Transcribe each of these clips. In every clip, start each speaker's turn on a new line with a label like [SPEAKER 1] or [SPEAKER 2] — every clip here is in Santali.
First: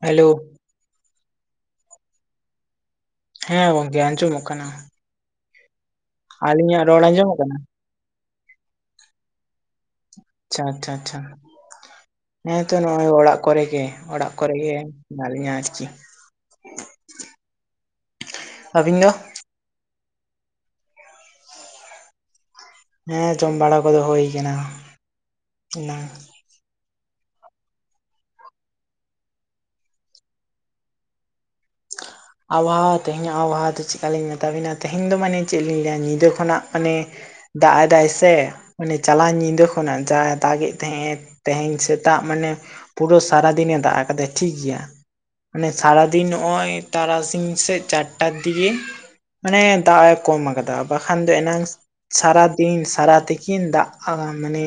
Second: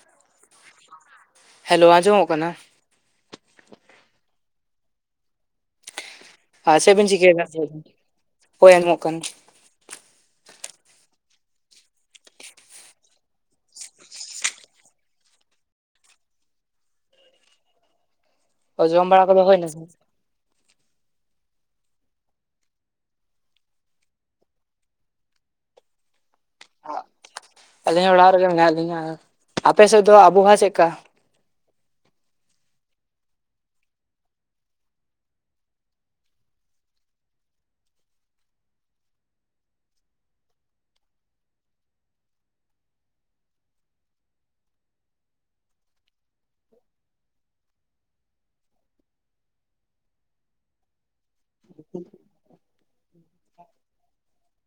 [SPEAKER 1] ᱦᱮᱞᱳ᱾
[SPEAKER 2] ᱦᱮᱞᱳ ᱟᱸᱡᱚᱢᱚᱜ ᱠᱟᱱᱟ?
[SPEAKER 1] ᱦᱮᱸ ᱜᱚᱝᱠᱮ ᱟᱸᱡᱚᱢᱚᱜ ᱠᱟᱱᱟ᱾
[SPEAKER 2] ᱟᱨ
[SPEAKER 1] ᱟᱹᱞᱤᱧᱟᱜ
[SPEAKER 2] ᱪᱮᱫ
[SPEAKER 1] ᱨᱚᱲ
[SPEAKER 2] ᱵᱮᱱ
[SPEAKER 1] ᱟᱸᱡᱚᱢᱚᱜ
[SPEAKER 2] ᱪᱤᱠᱟᱹᱭᱮᱫᱟ?
[SPEAKER 1] ᱠᱟᱱᱟ?
[SPEAKER 2] ᱦᱳᱭ ᱦᱳᱭ ᱟᱸᱡᱚᱢᱚᱜ ᱠᱟᱱᱟ᱾
[SPEAKER 1] ᱟᱪᱪᱷᱟ ᱟᱪᱪᱷᱟ ᱟᱪᱪᱷᱟ ᱾ ᱦᱮᱸᱛᱚ ᱱᱚᱸᱜᱼᱚᱭ ᱚᱲᱟᱜ ᱠᱚᱨᱮ ᱜᱮ ᱚᱲᱟᱜ ᱠᱚᱨᱮ ᱜᱮ ᱦᱮᱱᱟ ᱞᱤᱧᱟ ᱟᱨᱠᱤ᱾ ᱟᱹᱵᱤᱱ ᱫᱚ?
[SPEAKER 2] ᱡᱚᱢ ᱵᱟᱲᱟ ᱠᱚᱫᱚ ᱦᱳᱭᱱᱟᱥᱮ?
[SPEAKER 1] ᱦᱮᱸ ᱡᱚᱢ ᱵᱟᱲᱟ ᱠᱚᱫᱚ ᱦᱳᱭ ᱠᱟᱱᱟ ᱮᱱᱟᱝ᱾
[SPEAKER 2] ᱟᱹᱞᱤᱧ ᱦᱚᱸ ᱚᱲᱟᱜ ᱨᱮᱜᱮ ᱢᱮᱱᱟᱜ ᱞᱤᱧᱟ᱾ ᱟᱯᱮ ᱥᱮᱫ ᱫᱚ ᱟᱵᱚᱦᱟᱣᱟ ᱪᱮᱫᱠᱟ?
[SPEAKER 1] ᱟᱵᱚᱦᱟᱣᱟ ᱛᱮᱦᱮᱧᱟᱜ ᱟᱵᱚᱦᱟᱣᱟ ᱫᱚ ᱪᱤᱠᱟᱞᱤᱧ ᱢᱮᱛᱟᱵᱤᱱᱟ ᱛᱮᱦᱮᱧ ᱫᱚ ᱢᱟᱱᱮ ᱪᱮᱫ ᱞᱤᱧ ᱞᱟᱹᱭᱟ ᱧᱤᱫᱟᱹ ᱠᱷᱚᱱᱟᱜ ᱢᱟᱱᱮ ᱫᱟᱜ ᱮᱫᱟᱭ ᱥᱮ ᱢᱟᱱᱮ ᱪᱟᱞᱟᱣᱮᱱ ᱧᱤᱫᱟᱹ ᱠᱷᱚᱱᱟᱜ ᱡᱟ ᱫᱟᱜᱮ ᱛᱟᱦᱮᱸ ᱮ, ᱛᱮᱦᱮᱸᱧ ᱥᱮᱛᱟᱜ ᱢᱟᱱᱮ ᱯᱩᱨᱟᱹ ᱥᱟᱨᱟᱫᱤᱱᱮ ᱫᱟᱜ ᱟᱠᱟᱫᱟ ᱴᱷᱤᱠ ᱜᱮᱭᱟ᱾ ᱢᱟᱱᱮ ᱥᱟᱨᱟᱫᱤᱱ ᱱᱚᱸᱜᱼᱚᱭ ᱛᱟᱨᱟᱥᱤᱧ ᱥᱮᱫ ᱪᱟᱨᱴᱟ ᱫᱤᱜᱮ᱾ ᱢᱟᱱᱮ ᱫᱟᱜ ᱮ ᱠᱚᱢ ᱟᱠᱟᱫᱟ ᱵᱟᱠᱷᱟᱱ ᱫᱚ ᱮᱱᱟᱝ, ᱥᱟᱨᱟᱫᱤᱱ ᱥᱟᱨᱟ ᱛᱤᱠᱤᱱ ᱫᱟᱜ-ᱟ ᱢᱟᱱᱮ,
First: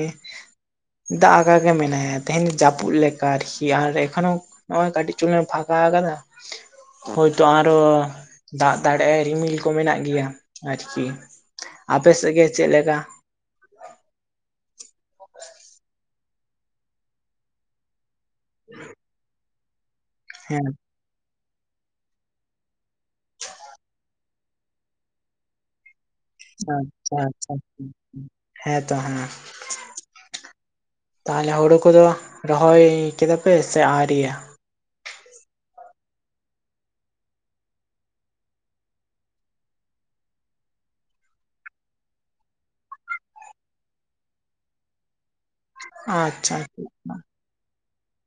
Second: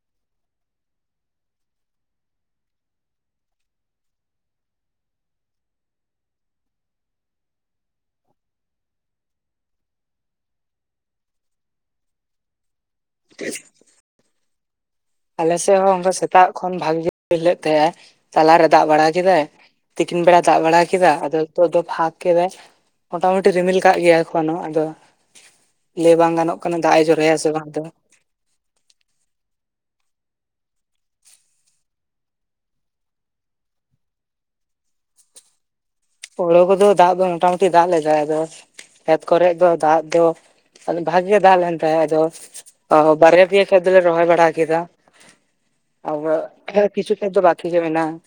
[SPEAKER 1] ᱫᱟᱜᱟᱠᱟ ᱜᱮ ᱢᱮᱱᱟᱭᱟ ᱛᱮᱦᱮᱸᱧ ᱡᱟᱹᱯᱩᱫ ᱞᱮᱠᱟ ᱟᱨᱠᱤ ᱟᱨ ᱮᱠᱷᱚᱱᱳ ᱱᱚᱸᱜᱼᱚᱭ ᱠᱟᱹᱴᱤᱡ ᱪᱩᱱᱮ ᱯᱷᱟᱸᱠᱟ ᱟᱠᱟᱫᱟ᱾ ᱦᱳᱭᱛᱳ ᱟᱨᱚ ᱫᱟᱜ ᱫᱟᱲᱮᱟᱭ ᱨᱤᱢᱤᱞ ᱠᱚ ᱢᱮᱱᱟᱜ ᱜᱮᱭᱟ ᱟᱨᱠᱤ᱾ ᱟᱯᱮ ᱥᱮᱫ ᱜᱮ ᱪᱮᱫ ᱞᱮᱠᱟ?
[SPEAKER 2] [unintelligible] ᱟᱞᱮ ᱥᱮᱫ ᱦᱚᱸ ᱚᱱᱠᱟ ᱥᱮᱛᱟᱜ ᱠᱷᱚᱱ ᱵᱷᱟᱜᱮ ᱤᱞᱟᱹᱜ ᱛᱟᱦᱮᱸᱼᱟ ᱛᱟᱞᱟᱨᱮ ᱫᱟᱜ ᱵᱟᱲᱟ ᱠᱮᱫᱟᱭ᱾ ᱛᱤᱠᱤᱱ ᱵᱮᱲᱟ ᱫᱟᱜ
[SPEAKER 1] ᱦᱮᱸ
[SPEAKER 2] ᱵᱟᱲᱟ ᱠᱮᱫᱟ ᱟᱫᱚ ᱛᱚ ᱫᱚ ᱯᱷᱟᱸᱠ ᱠᱮᱫᱟᱭ ᱢᱚᱴᱟ ᱢᱩᱴᱤ ᱨᱤᱢᱤᱞ ᱠᱟᱜ ᱜᱮᱭᱟ᱾ ᱮᱠᱷᱚᱱ ᱦᱚᱸ ᱟᱫᱚ ᱞᱟᱹᱭ ᱵᱟᱝ ᱜᱟᱱᱚᱜ ᱠᱟᱱᱟ ᱫᱟᱜ ᱮ ᱡᱚᱨᱚᱭᱟ ᱥᱮ ᱵᱟᱝ ᱫᱚ᱾
[SPEAKER 1] ᱦᱮᱸᱛᱚ ᱦᱟᱸᱜ᱾ ᱛᱟᱦᱞᱮ ᱦᱩᱲᱩ ᱠᱚᱫᱚ ᱨᱚᱦᱚᱭ ᱠᱮᱫᱟᱯᱮ ᱥᱮ ᱟᱣᱨᱤᱭᱟ?
[SPEAKER 2] ᱦᱳᱲᱳ ᱠᱚᱫᱚ ᱫᱟᱜ ᱫᱚ ᱢᱚᱴᱟ-ᱢᱩᱴᱤ ᱫᱟᱜ ᱞᱮᱫᱟᱭ ᱟᱫᱚᱥ ᱠᱷᱮᱛ ᱠᱚᱨᱮ ᱫᱚ ᱫᱟᱜ ᱫᱚ ᱵᱷᱟᱜᱮ ᱫᱟᱜ ᱞᱮᱱ ᱛᱟᱭᱟ ᱟᱫᱚ᱾ ᱚ ᱦᱚ ᱵᱟᱨᱭᱟ ᱯᱮᱭᱟ ᱠᱷᱮᱛ ᱞᱮ ᱨᱚᱦᱚᱭ ᱵᱟᱲᱟ ᱠᱮᱫᱟ᱾ ᱟᱫᱚ
[SPEAKER 1] ᱟᱪᱪᱷᱟ
[SPEAKER 2] ᱠᱷᱮᱛ ᱠᱤᱪᱷᱩ
[SPEAKER 1] ᱟᱪᱪᱷᱟ
[SPEAKER 2] ᱠᱷᱮᱛ ᱫᱚ ᱵᱟᱠᱤ ᱜᱮ ᱢᱮᱱᱟᱜᱼᱟ,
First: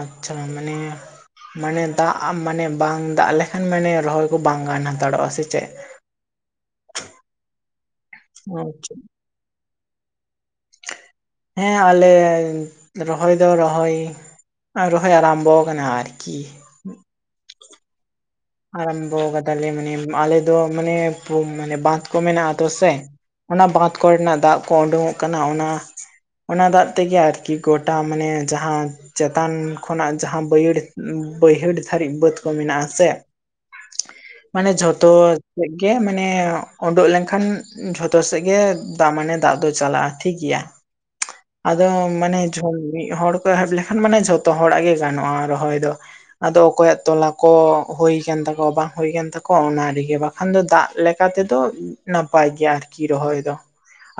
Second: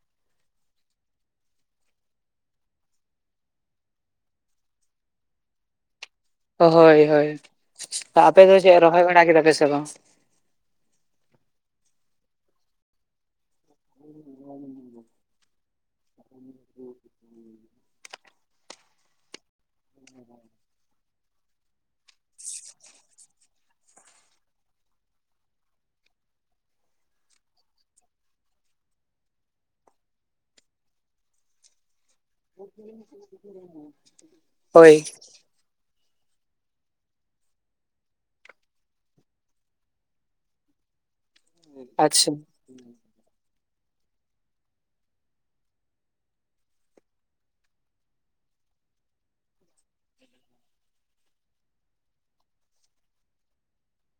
[SPEAKER 1] ᱟᱪᱪᱷᱟ ᱢᱟᱱᱮ, ᱢᱟᱱᱮ ᱫᱟᱜ ᱢᱟᱱᱮ ᱵᱟᱝ ᱫᱟᱜ ᱞᱮᱠᱷᱟᱱ ᱢᱟᱱᱮ ᱨᱚᱦᱚᱭ ᱠᱚ ᱵᱟᱝ ᱜᱟᱱ ᱦᱟᱛᱟᱲᱚᱜᱼᱟ ᱥᱮ ᱪᱮᱫ?
[SPEAKER 2] ᱦᱳᱭ ᱦᱳᱭ ᱟᱯᱮ ᱫᱚ ᱪᱮᱫ
[SPEAKER 1] ᱟᱪᱪᱷᱟ
[SPEAKER 2] ᱨᱚᱦᱚᱭ ᱵᱟᱲᱟ ᱠᱮᱫᱟ ᱯᱮ ᱥᱮ ᱵᱟᱝ?
[SPEAKER 1] ᱦᱮᱸ ᱟᱞᱮ ᱨᱚᱦᱚᱭ ᱫᱚ ᱨᱚᱦᱚᱭ ᱨᱚᱦᱚᱭ ᱟᱨᱟᱢᱵᱚ ᱠᱟᱱᱟ ᱟᱨᱠᱤ᱾
[SPEAKER 2] ᱦᱩᱸ,
[SPEAKER 1] ᱟᱨᱟᱢᱵᱚ ᱠᱟᱫᱟᱞᱮ ᱢᱟᱱᱮ ᱟᱞᱮ ᱫᱚ ᱢᱟᱱᱮ ᱳᱢ ᱢᱟᱱᱮ ᱵᱟᱸᱫᱷ ᱠᱚ ᱢᱮᱱᱟᱜ ᱟᱛᱚ ᱥᱮ, ᱚᱱᱟ ᱵᱟᱸᱫᱷ ᱠᱚᱨᱮᱱᱟᱜ ᱫᱟᱜ ᱠᱚ ᱳᱰᱳᱝᱚᱜ ᱠᱟᱱᱟ ᱚᱱᱟ᱾ ᱚᱱᱟ ᱫᱟᱜ ᱛᱮᱜᱮ ᱟᱨᱠᱤ ᱜᱚᱴᱟ ᱢᱟᱱᱮ ᱡᱟᱦᱟᱸ ᱪᱮᱛᱟᱱ ᱠᱷᱚᱱᱟᱜ ᱡᱟᱦᱟᱸ ᱵᱟᱹᱭᱦᱟᱹᱲ ᱵᱟᱹᱭᱦᱟᱹᱲ ᱫᱷᱟᱹᱨᱤᱡ ᱵᱟᱹᱫᱽ ᱠᱚ ᱢᱮᱱᱟᱜᱼᱟᱥᱮ, ᱢᱟᱱᱮ
[SPEAKER 2] ᱦᱳᱭ
[SPEAKER 1] ᱡᱷᱚᱛᱚ ᱥᱮᱫ ᱜᱮ ᱢᱟᱱᱮ ᱳᱰᱳᱠ ᱞᱮᱱᱠᱷᱟᱱ ᱡᱷᱚᱛᱚ ᱥᱮᱫ ᱜᱮ ᱫᱟᱜ ᱢᱟᱱᱮ ᱫᱟᱜ ᱫᱚ ᱪᱟᱞᱟᱜᱼᱟ ᱴᱷᱤᱠ ᱜᱮᱭᱟ᱾
[SPEAKER 2] [inaudible]
[SPEAKER 1] ᱟᱫᱚ
[SPEAKER 2] ᱟᱪᱪᱷᱟ
[SPEAKER 1] ᱢᱟᱱᱮ ᱡᱷᱚ ᱢᱤᱫ ᱦᱚᱲ, ᱮᱦᱚᱵᱽ ᱞᱮᱠᱷᱟᱱ ᱢᱟᱱᱮ ᱡᱷᱚᱛᱚ ᱦᱚᱲᱟᱜ ᱜᱮ ᱜᱟᱱᱚᱜᱼᱟ ᱨᱚᱦᱚᱭ ᱫᱚ ᱟᱫᱚ ᱚᱠᱚᱭᱟᱜ ᱛᱚᱞᱟ ᱠᱚ ᱦᱳᱭ ᱠᱟᱱ ᱛᱟᱠᱚᱣᱟ ᱵᱟᱝ ᱦᱳᱭ ᱠᱟᱱ ᱛᱟᱠᱚᱣᱟ ᱚᱱᱟ ᱨᱮᱜᱮ ᱵᱟᱠᱷᱟᱱ ᱫᱚ ᱫᱟᱜ ᱞᱮᱠᱟ ᱛᱮᱫᱚ ᱱᱟᱯᱟᱭ ᱜᱮᱭᱟ ᱟᱨᱠᱤ ᱨᱚᱦᱚᱭ ᱫᱚ᱾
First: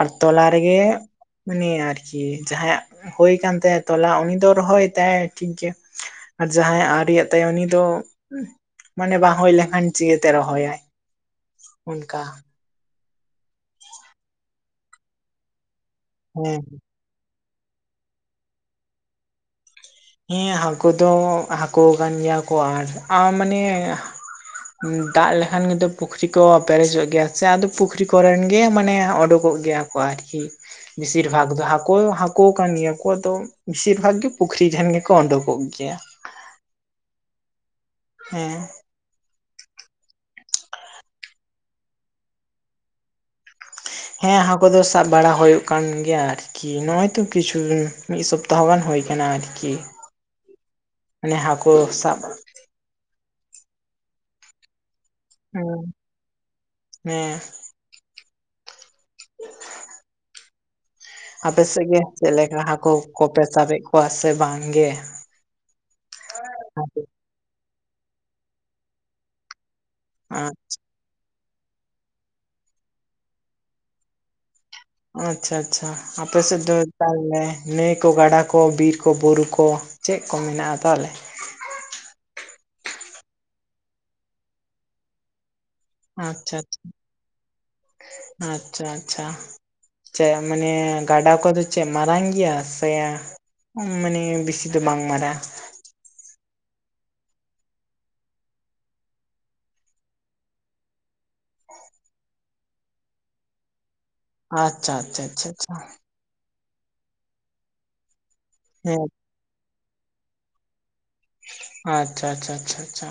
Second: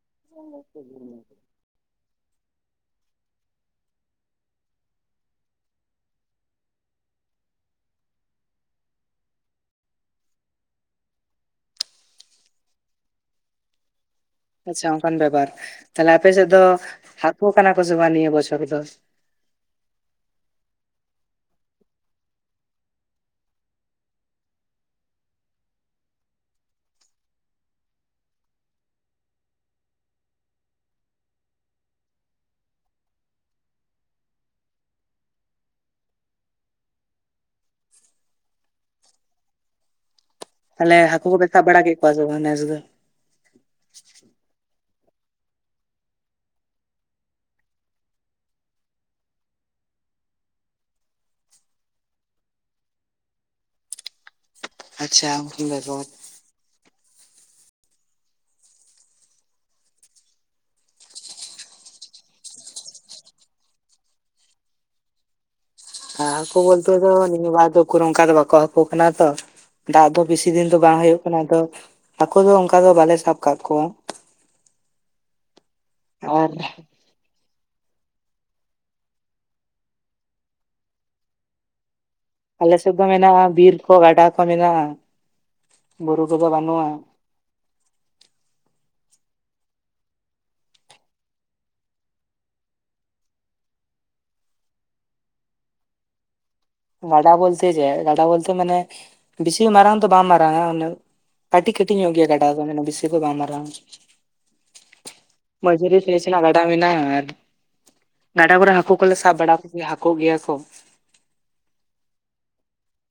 [SPEAKER 1] ᱟᱨ ᱛᱚᱞᱟ ᱨᱮ ᱜᱮ ᱾ ᱩᱱᱤᱭᱟᱜ ᱟᱨᱪᱤ ᱡᱟᱦᱟᱸᱭᱟᱜ ᱦᱳᱭ ᱠᱟᱱ ᱛᱟᱭᱟ ᱛᱚᱞᱟ ᱩᱱᱤ ᱫᱚ ᱨᱚᱦᱚᱭ ᱛᱟᱭ ᱴᱷᱤᱠ ᱜᱮ ᱾ ᱟᱨ ᱡᱟᱦᱟᱸᱭ ᱟᱜ ᱟᱣᱨᱤ ᱟᱜ ᱛᱟᱭᱟ ᱩᱱᱤ ᱫᱚ ᱢᱟᱱᱮ ᱵᱟ ᱦᱩᱭ ᱞᱮᱱᱠᱷᱟᱱ ᱪᱮᱛᱮ ᱨᱚᱦᱚᱭᱟᱭ? ᱚᱱᱠᱟ ᱾
[SPEAKER 2] ᱟᱪᱪᱷᱟ ᱚᱱᱠᱟᱱ ᱵᱮᱯᱟᱨ ᱛᱟᱦᱞᱮ ᱟᱯᱮ ᱥᱮᱫ
[SPEAKER 1] ᱦᱮᱸ
[SPEAKER 2] ᱫᱚ ᱦᱟᱠᱳ ᱠᱟᱱᱟ ᱠᱚ ᱥᱮ ᱵᱟᱝ ᱱᱤᱭᱟᱹ ᱵᱚᱪᱷᱚᱨ ᱫᱚ?
[SPEAKER 1] ᱦᱮᱸ ᱦᱟᱹᱠᱳ ᱫᱚ ᱦᱟᱹᱠᱳ ᱠᱟᱱ ᱜᱮᱭᱟ ᱠᱚ [unintelligible] ᱢᱟᱱᱮ ᱾ [inaudible] ᱫᱟᱜ ᱞᱮᱠᱷᱟᱱ ᱜᱮᱫᱚ ᱯᱩᱠᱷᱨᱤ ᱠᱚ ᱯᱮᱨᱮᱡᱚᱜ ᱜᱮᱭᱟ ᱪᱮ ᱟᱫᱚ ᱯᱩᱠᱷᱨᱤ ᱠᱚᱨᱮᱱ ᱜᱮ ᱢᱟᱱᱮ ᱳᱰᱚᱠᱚᱜ ᱜᱮᱭᱟ ᱾ ᱟᱨᱠᱤ ᱵᱮᱥᱤᱨ ᱵᱷᱟᱜᱽ ᱫᱚ ᱦᱟᱹᱠᱩ ᱦᱟᱹᱠᱩ ᱠᱟᱱ ᱜᱮᱭᱟ ᱠᱚ ᱟᱫᱚ ᱵᱮᱥᱤᱨ ᱵᱷᱟᱜᱽ ᱜᱮ ᱯᱩᱠᱷᱨᱤ [unintelligible] ᱜᱮᱠᱚ ᱩᱰᱩᱠᱚᱜ ᱜᱮᱭᱟ ᱾ ᱦᱮᱸ
[SPEAKER 2] ᱛᱟᱦᱞᱮ ᱦᱟᱹᱠᱩ ᱠᱚ ᱯᱮ ᱥᱟᱵ ᱵᱟᱲᱟ ᱠᱮᱫ ᱠᱚᱣᱟᱥᱮ ᱵᱟᱝ ᱱᱮᱥ ᱫᱚ?
[SPEAKER 1] ᱦᱮᱸ ᱦᱟᱹᱠᱩ ᱫᱚ ᱥᱟᱵ ᱵᱟᱲᱟ ᱦᱳᱭᱳᱜ ᱠᱟᱱ ᱜᱮᱭᱟ ᱟᱨ ᱾ ᱠᱤ ᱱᱚᱜᱼᱚᱭ ᱛᱚ ᱠᱤᱪᱷᱩ ᱫᱤᱱ ᱢᱤᱜ ᱥᱚᱯᱛᱟᱦᱚᱸ ᱜᱟᱱ ᱦᱳᱭ ᱠᱟᱱᱟ ᱟᱨᱠᱤ ᱾ ᱢᱟᱱᱮ ᱦᱟᱠᱳ ᱥᱟᱵ ᱾
[SPEAKER 2] ᱟᱪᱪᱷᱟ ᱟᱢ
[SPEAKER 1] ᱦᱮᱸ
[SPEAKER 2] ᱵᱮᱜᱚᱨ ᱾
[SPEAKER 1] ᱦᱮᱸ [inaudible] ᱟᱯᱮ ᱥᱮᱜ ᱜᱮ ᱪᱮᱜ ᱞᱮᱠᱟ ᱦᱟᱹᱠᱳ ᱠᱚᱯᱮ ᱥᱟᱵ ᱵᱮᱜ ᱠᱚᱣᱟ ᱥᱮ ᱵᱟᱝ ᱜᱮ?
[SPEAKER 2] ᱦᱟᱹᱠᱳ ᱵᱚᱞᱛᱮ ᱫᱚ ᱱᱤᱭᱟᱹ ᱵᱟᱨ ᱫᱚ ᱠᱳᱱᱳ ᱚᱱᱠᱟ ᱫᱚ ᱵᱟᱠᱚ ᱦᱟᱹᱠᱳᱜ ᱠᱟᱱᱟ ᱛᱚ ᱾ ᱫᱟᱜ ᱫᱚ
[SPEAKER 1] ᱟᱨ
[SPEAKER 2] ᱵᱮᱥᱤ ᱫᱤᱱ ᱫᱚ ᱵᱟᱝ ᱦᱩᱭᱩᱜ ᱠᱟᱱᱟ ᱟᱫᱚ ᱦᱟᱹᱠᱩ ᱫᱚ ᱚᱱᱠᱟ ᱫᱚ ᱵᱟᱞᱮ ᱥᱟᱵ ᱠᱟᱜ ᱠᱚᱣᱟ ᱾
[SPEAKER 1] ᱟᱪᱪᱷᱟ ᱟᱪᱪᱷᱟ ᱟᱯᱮ
[SPEAKER 2] ᱟᱨ
[SPEAKER 1] ᱥᱮᱫ ᱫᱚ? [unintelligible] ᱱᱟᱹᱭ ᱠᱚ ᱜᱟᱰᱟ ᱠᱚ ᱵᱤᱨ ᱠᱚ ᱵᱩᱨᱩ ᱠᱚ ᱪᱮᱜ ᱠᱚ ᱢᱮᱱᱟᱜ ᱟ ᱛᱟᱦᱚᱞᱮ?
[SPEAKER 2] ᱟᱞᱮ ᱥᱮᱫ ᱫᱚ ᱢᱮᱱᱟᱜᱼᱟ ᱵᱤᱨ ᱠᱚ ᱜᱟᱰᱟ ᱠᱚ ᱢᱮᱱᱟᱜᱼᱟ ᱾
[SPEAKER 1] ᱟᱪᱪᱷᱟ [inaudible] ᱟᱪᱪᱷᱟ ᱟᱪᱪᱷᱟ ᱾ ᱪᱮᱜ ᱢᱟᱱᱮ ᱜᱟᱰᱟ ᱠᱚᱫᱚ ᱪᱮᱜ ᱢᱟᱨᱟᱝ ᱜᱮᱭᱟ ᱥᱮ ᱢᱟᱱᱮ ᱵᱮᱥᱤ ᱫᱚ ᱵᱟᱝ ᱢᱟᱨᱟ ᱾
[SPEAKER 2] ᱜᱟᱰᱟ ᱵᱚᱞᱛᱮ ᱪᱮᱜ ᱜᱟᱰᱟ ᱵᱚᱞᱛᱮ ᱢᱟᱱᱮ ᱵᱮᱥᱤ ᱢᱟᱨᱟᱝ ᱫᱚ ᱵᱟᱝ ᱢᱟᱨᱟᱝ ᱟ ᱩᱱᱟᱹᱜ ᱾ ᱠᱟᱹᱴᱤᱡ ᱠᱟᱹᱴᱤᱡ ᱧᱚᱜ ᱜᱮᱭᱟ ᱜᱟᱰᱟ ᱫᱚ ᱢᱟᱱᱮ ᱵᱮᱥᱤ ᱫᱚ ᱵᱟᱝ ᱢᱟᱨᱟᱝᱼᱟ ᱾
[SPEAKER 1] ᱟᱪᱪᱷᱟ ᱟᱪᱪᱷᱟ ᱟᱪᱪᱷᱟ ᱟᱪᱪᱷᱟ ᱾
[SPEAKER 2] ᱯᱮ ᱥᱮᱱᱟᱜ ᱜᱟᱰᱟ ᱢᱮᱱᱟᱜ ᱟ ᱟᱨ ᱜᱟᱰᱟ ᱠᱚᱨᱮ ᱦᱟᱹᱠᱩ
[SPEAKER 1] ᱦᱮᱸ
[SPEAKER 2] ᱠᱚᱞᱮ ᱥᱟᱵ ᱵᱟᱲᱟ ᱠᱚᱜᱮᱭᱟ ᱦᱟᱹᱠᱳᱜ ᱜᱮᱭᱟ ᱠᱚ ᱾
[SPEAKER 1] ᱟᱪᱪᱷᱟ ᱟᱪᱪᱷᱟ ᱟᱪᱪᱷᱟ ᱟᱪᱪᱷᱟ